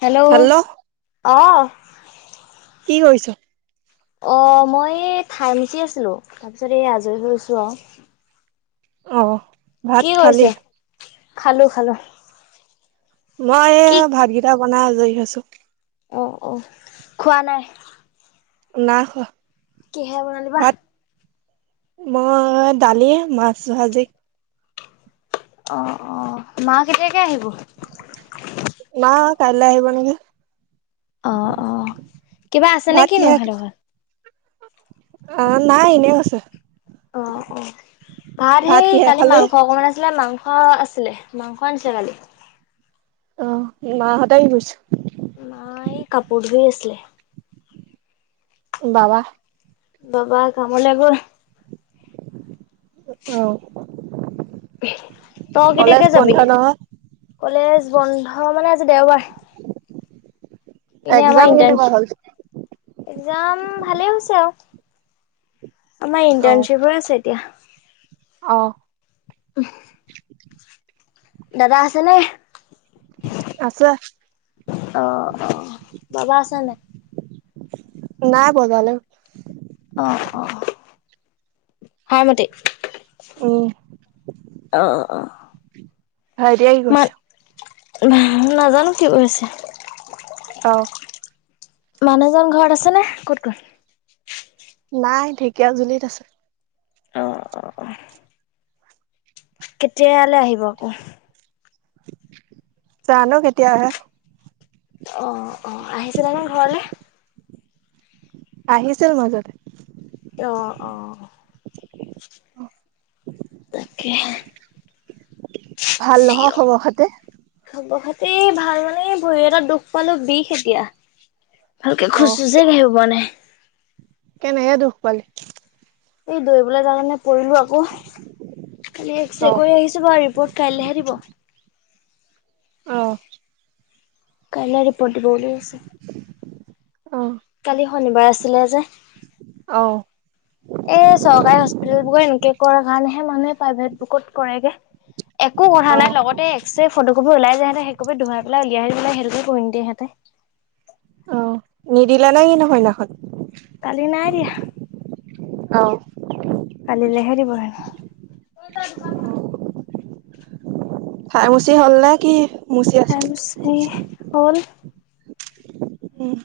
Hello আহ কি কৰিছ অ মই এই থাইমচি আছিলো তাৰপিছত এই আজৰি হৈ আছো অ অ ভাত খালি খালোঁ খালোঁ মই এই ভাতকেইটা বনাই আজৰি আছো আহ অ খোৱা নাই নাখোৱা কহে বনাল বা মই দালিয়ে মাছ ভাজি অ' অ' মা কেতিয়াকে আহিব না কাইলৈ আহিব নেকি অ' অ' কিবা আছে নে ভাত কিনো কিহে সেঁতে হত অ' নাই এনেই আছ অ' অ' ভাত সেই কিহে কালি খালি? মাংস অকমান আছিলে মাংস অ' আছিলে মাংস আ চাগালি অ' ম সদায় কি কৰিছো নাই কাপোৰ ধ আছিলে বাবা বাবা কামলৈবোৰ আহ ত কেতিয়াকে যাবিগে নহয়। কলেজ বন্ধ মানে আজি দেওবাৰ এনে এক্জাম কেনে ভঢ় একাম ভালেই হৈছে আৰু আমাৰ ইটাৰণশ্বিপৰ আছে এতিয়া, আহ দাদা আছে নে? আছ অ' অ' বাবা আছে নে? নাই বজালে অ' অ' হয় মতে উম আহ আহ। হৰি আহি কৈছো নাজানো কি কৰি হৈছে? অ' মানুহজন ঘৰত আছেনে ক'ত ক'ত নাই ঢেকীয়া জুলিত আছে। অ' অ' কেতিয়ালৈ আহিব আকৌ জানো কেতিয়াহে অ' অ' আহিছিল দে ন ঘৰলে আহিছিল মাজতে, অ', অ' তাকে ভাল নহয় খবৰ খাতে এই ভাল মানে এই ভৰি এটা দুখ পালো বিষ এতিয়া। ভালকে খোজ অহ চোজে স ব নাই। কেনেহে দুখ পালে এই দৈবলৈ জে নে। কৰিলো আকৌ খালি এক্স ৰে অহ কৰি আহিছো বাৰ ৰিপৰ্ট কাইলৈহে দিব। আহ। কলৈ ৰৰিপৰ্ট বৌলে আ কালি শনিবাৰ আছিলে যে, অহ এ চৰকাৰী হস্পিতেল বোৰে এনেকে মানুে প্ৰ বুক কৰেগ একো কথা নাই ফটো কপবি ওাইায় সহঁতে সেইকবি ধুুৱাইেলাই উলিয়াই আহ পেলাই সেইটোকে কৰি নিয়ে সহেঁতে অ' নিদিলা নাই নহয়নাখন কালি নাই দিয়া অ' কাল লেহেৰিবন খাই মচি হ'ল ন কি। মুচি আছ থেং হ'ল। উম'।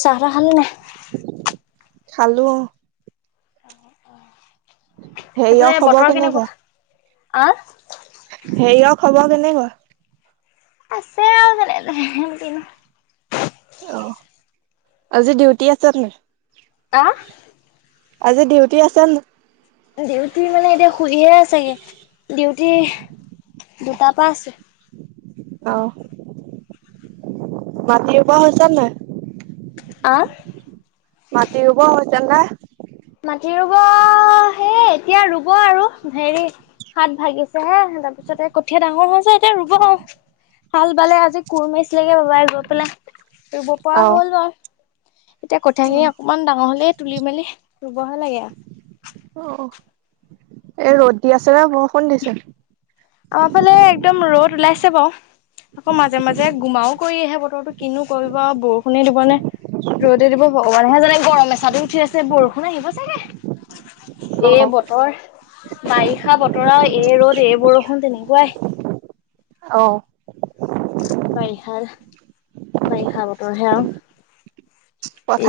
চাহ‌ তাহ খালানে নাই? খালো। সেইফালে হেৰিয়ৰ খবৰ বতৰ কেনেকুৱা, আহ হেৰিয়ৰ খবৰ কেনেকুৱা? চেয়াল তেনে কিনো অ আজি ডিউটি আছে আপোনাৰ অহ। আজি ডিউটি আছে ন'। ডিউটি মানে এতিয়া শুইহে আছোগে ডিউটি। দুটাপা‌ আছে। অ', মাটি ৰ'ব হৈছেনে নাই? অহ। মাটি ৰুব [unintelligible] মাটি ৰুব সে এতিয়া ৰুব আৰু হেৰি হাত ভাগিছে হে তাৰপিছতে কঠীয়া ডাঙৰ হৈ হৈছে এতিয়া ৰুব আৰু হাল বালে আজি কোৰ মাৰিছিল লেগে বাবাই গৈ পেলাই, ৰুব পৰা অহ হ'ল বাৰু এতিয়া কঠিয়াখিনি অকমান ডাঙৰ হ'লে তুলি- মেলি ৰুবহে লাগে আৰু এ, ৰ'দ দি আছেনে বৰষুণ দিছে? আমাৰ ফালে একদম ৰ'দ ওলাইছে বাৰু, আকৌ মাজে-মাজে গোমাও কৰি আহে বতৰটো। কিনো কৰিব আৰু বৰষুণে দিব নে ৰ'দ দিব। ভগৱানেহে জানে গৰম এচাতি উঠি আছে বৰষুণ আহিব চাগে, এই বতৰ বাৰিষা বতৰত এই ৰ'দ, এই বৰষুণ তেনেকুৱাই। অ'। বাইৰিষা বাৰিষা বতৰহে আৰু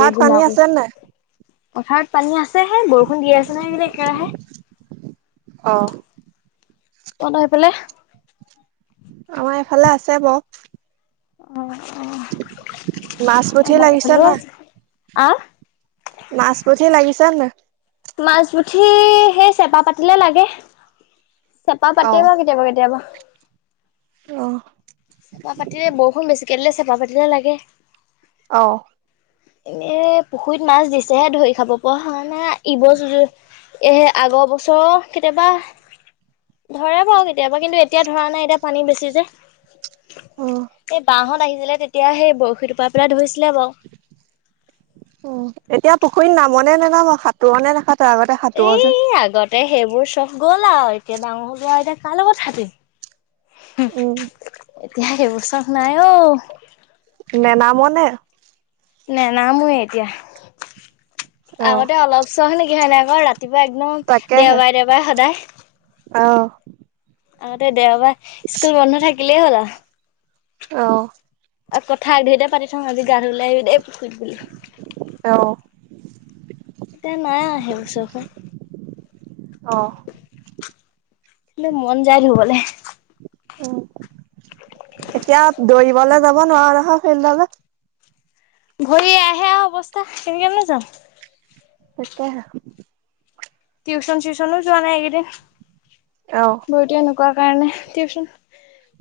এই পানী গুমাকো আছে নাই? পথাৰত পানী আছেহে, বৰষুণ দি আছে নহ বোলে একেৰাহে। অ'। অন হৈ পেলাই আমাৰ এইফালে আছে বাৰু। অ' নাচপতি অ' মই লাগিছে ভলো আছো আহ। মাছ-পুঠি লাগিছে নাই? মাাছ, পুঠি সেই চেপা পাতিলে লাগে। চেপা পাতিবা কেতিয়াবা, কেতিয়াবা। অহ। চেপা পাতিলে বৰষুণ বেছিকে দিলে, চেপা পাতিলে লাগে। অহ। এনে পুখুৰীত মাছ দিছেহে ধৰি খাব পৰা হোৱা নাই ইবছৰ এহে আগৰ বছৰৰ কেতিয়াবা। ধৰে বাৰু কেতিয়াবা কিন্তু এতিয়া ধৰা নাই এতিয়া পানী বেছি যে' উ এই বাহঁত আহিছিলে তেতিয়া সেই বৰশী টোপ পেলাই ধৰিছে। এতিয়া পুখুৰীত নামনে নানাম, সাঁতোৰণে নাখা এ আগতে সেইবোৰ চব গ'ল আৰু এতিয়া ডাঙৰ হবোৱা এতিয়া কাৰ লগত সাঁতুৰিম। উম এতিয়া হেই চক নাই ও। নেনামনে নেনামো এতিয়া অ আগতে অলপ চখ নেকি হয় নাই ক' আকৌ ৰাতি ৰাতিপুৱা একদম তাকেহে দেওবাৰে, দেওবাৰে সদায়। অ'। আগতে দেওবাৰ ইস্কুল বন্ধ থাকিলেই হ'ল আৰু। আহ আৰু কথা আগ ধৰি দে পাতি থওঁ আজি গা ধ লাই আহি দেেইুুৰত বুলি অ এতিয়া নাই আহে চৰক অ কিন্তু মন যায় ধবলৈ উ এতিয়া দৌৰিবলে যাব নোৱাৰো নহয় ফিল্ডলে ঘৰি আহে অৱস্থা কেনেক ন যাওঁ সতিয়া টিউশন চিউচনো যোৱা নাই অ এইকেইদিন বহত কাৰণে টিউচন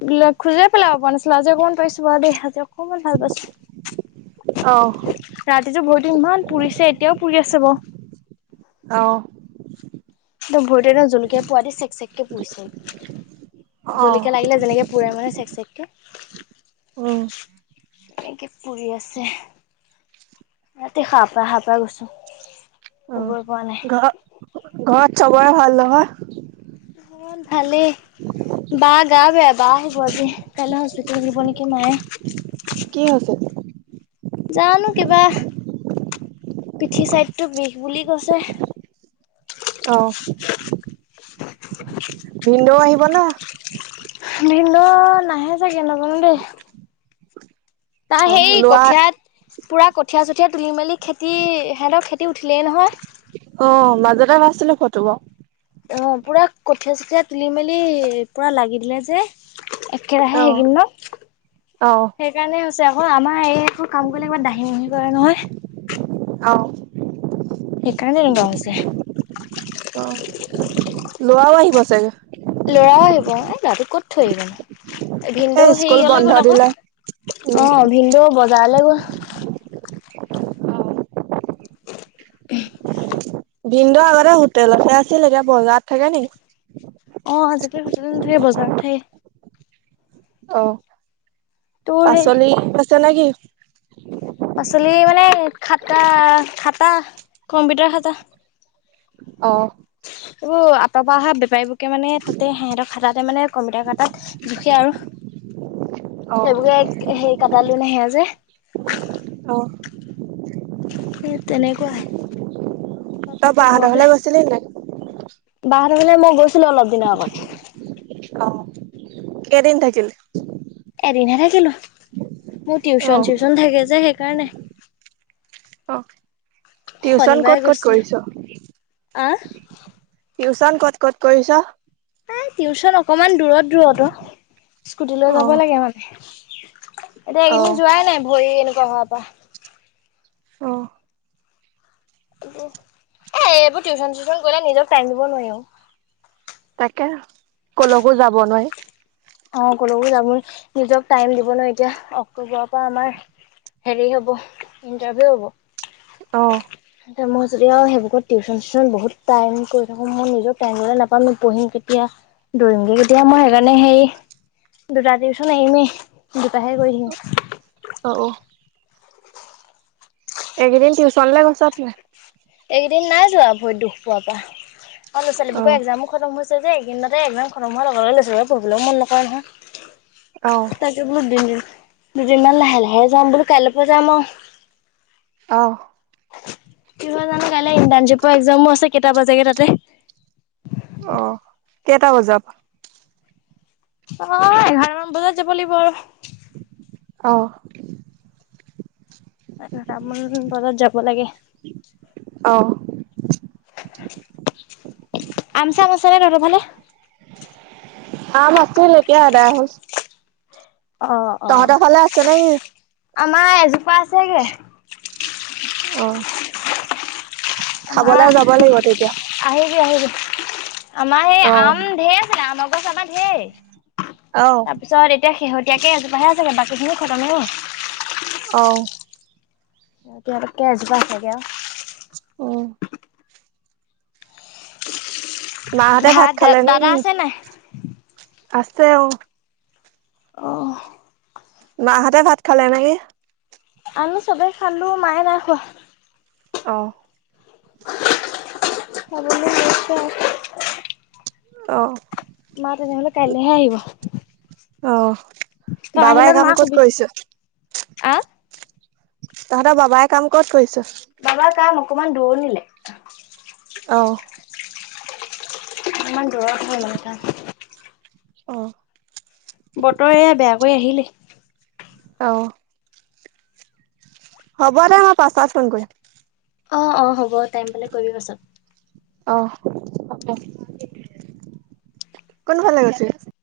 বিলাক খোজাই পেলাইাব পৰা নাছিলে আজি অকমান পাইছো বা দে আজি অকণমান ভাল অ পাইছো ৰাতিটোো ভৰিতো ইমান পুৰিছে এতিয়াও পুৰি আছে ব আহ ভৰিত জলকীয়া পুৱ দি চেক চেককে পুহছিল অ জলিকা লাগিলে যেনেকে পুৰেৰে মানে চেক চেককে উ এনেকে কৰিৰি আছে ৰাতি খাহ পা খাহ পা গৈছো অ শুবই পৰা নাই ঘ ঘৰত চবৰে ভাল ন হয় অ ভালে বা গা বেয়া বা আহিব আজি কাইলৈ হস্পিতেেলত দিব নেকি মায়ে কি আছিল যাানো কিবা পিঠি চাইডতটো বিষ বুলি কৈছে আহ [unintelligible] ভন্দ আহিব না নিন্তু নাহে চাগে নাপন দেই তাৰ অ সেই লৰা কঠিয়াত পুৰা কঠিয় চঠীয়া তুলি মেলি খেতি সিহঁতক ৰা উঠিলেই নহয় অ মাজতে নাছিলো ফটোবোৰ অ পুৰা কঠীয়া চঠিয়ীয়া তুলি মেলি পুৰা লাগি দিলে যে একেৰাহে সেইকিন ন অ সেইকাৰণে হৈছে আকৌ আমাৰ এই ত কাম কৰিলে ইমান দাহি মুহি কৰে নহয় আহ সেইকাৰণে লগগ আছে লোৱাও আহি বচাগে ল'ৰাও আহিব এ দাদু ক'ত থৈ আহিব ন তাকে ভিনদে স্কুল হেৰিয়লে বন্ধ গ'ল দিলে আকৌ উম অ ভিনদে বজাৰলে গ'ল ভিনন্দু আগতে হোটেলহে আছিল এতিয়া বজাৰত থাকে নেকি অ আজিকালি হোটেল নাথাকে বজাৰত থে অ তোৰ সেই পাচলি আছে নে কিি পাচলি খাতা খাতা কম্পিউটাৰ খাতা! অ এইটো আতৰ পৰা অহ বেপাৰীোৰ মানে তাতে সিহঁতৰ খাতাতে মানে কমিতা কটাত জুখে আৰু অ সেইবৰেে হেই কটালো নাহে যে অ স তেনেকুৱাই তই তাপকে বাহঁতৰ লগতে ঘৰলে গৈছিলি নাই বাহিৰলৈ মানে মই গৈছিলো অলপ দিনৰ আগত। অহ, কেইদিন থাকিল। এদিন হে থাকিলো। মোৰ অ টিউচন চিউচন থাকে যে সেইকাৰণে। অঁ। টিউচন শনিবাৰে ক'ত ক'ত গৈছিলো কৰিছ? আহ টিউচন ক'ত ক'ত কৰিছ। এ, টিউচন অকমান দূৰত দূৰত অহ, স্কুটি লৈ অ যাব লাগে মানে। এতিয়া, অ এইকেইদিন যোৱাই নাই ভৰি এনেকুৱা হোৱা পা অহ। এ, এইবোৰ টিউচন চিউচন গলে নিজক টাইম দিব নোৱাৰি আৰু। তাকে, কলৈকো যাব নোৱাৰি। অহ, কলৈবো যাব নিজক টাইম দিব নোৱাৰি এতিয়া, অক্টোবৰৰ পৰা আমাৰ হেৰি হব, ইণ্টাৰভিউ হব। অ মই যদিও, সেইবুকত টিউচন চিউচন বহুত টাইম কৰি থাকোঁ মই নিজৰ টাইমলৈ নাপাম পঢ়িম কেতিয়া দৌৰিমগে এতিয়া মই সেইকাণে, হেৰি। দুটা টিউচন এৰিমেই, দুটাহে কৰিম। অ একদিন টিউচনলে গৈছ নাই? এইকেইদিন নাই যোৱা, ভৰিত দুখ পোৱাৰ পা আৰু ল'ৰা অ ছোৱালীবোকৰ এক্জামো খতম হৈছে যে। এই‌ কেইদিনতে একজাম খতম লগে লৈছো, পঢ়িবলেও মন নকৰে অ নহয় তাকে, বোলো দিন দিন। যিমান লাহে লাহে যাম বোলো, কাইলৈকে যাম আৰু। অহ। কিয় জানো কাইলৈ ইণ্টাৰ্ণশ্বিপৰ এক্জামো আছে, কেইটা বজাগে তাতে। অ, কেইটা বজাত? অ', এঘাৰ মান বজাত যাব লাগিব ৰ। অঁ। এঘাৰটা বজাত যাব লাগে। [unintelligible] আম চাম আছেনে তহঁতৰ ফালে। আম আছিল, এতিয়া এদাই হল। অ অ তহঁতৰ ফালে আছে নেকি? আমাৰ এজোপা আছেগে। আমাৰ খাবলৈ যাব লাগিব তেতিয়া। আহিবি আহিবি আমাৰ সেই অ আম ঢেৰ আছিলে, আমৰ গছ আমাৰ ঢেৰ। আহ তাৰপিছত এতিয়া, শেহতীয়াকে এজোপাহে আচেগে বাকী খিনি খতমে হ'ল। অহ। এতিয়া-এজোপা আছেগে আও উম। মাহঁতে ভাত খালে দাদা নেকি। আছে নাই আছে, অহ। অঁ। মাহঁতে ভাত খালে নেকি। আমি চবে খালো, মায়ে নাই খোৱা। অঁ। [unintelligible] চাবলে গৈছে। অহ', কাইলৈহে আহিব অহ, তই বাবাই আহিলে কাম মাক ক'ত শুবি কৰিছে? আহ তহঁতৰ বাবাই কাম ক'ত কৰিছে? বাবাৰ কাম অকমান দুৰত ণি অহ। ইমান দূৰত হ'ল একা। অহ', বতৰ এয়া বেয়াকৈ আহিলে। অ। হ'ব দে মই পাছত ফোন কৰিম। অ', অ', হ'ব, টাইম পালে কৰিবি পাছত। অ', হ'ব কোনফালে [unintelligible]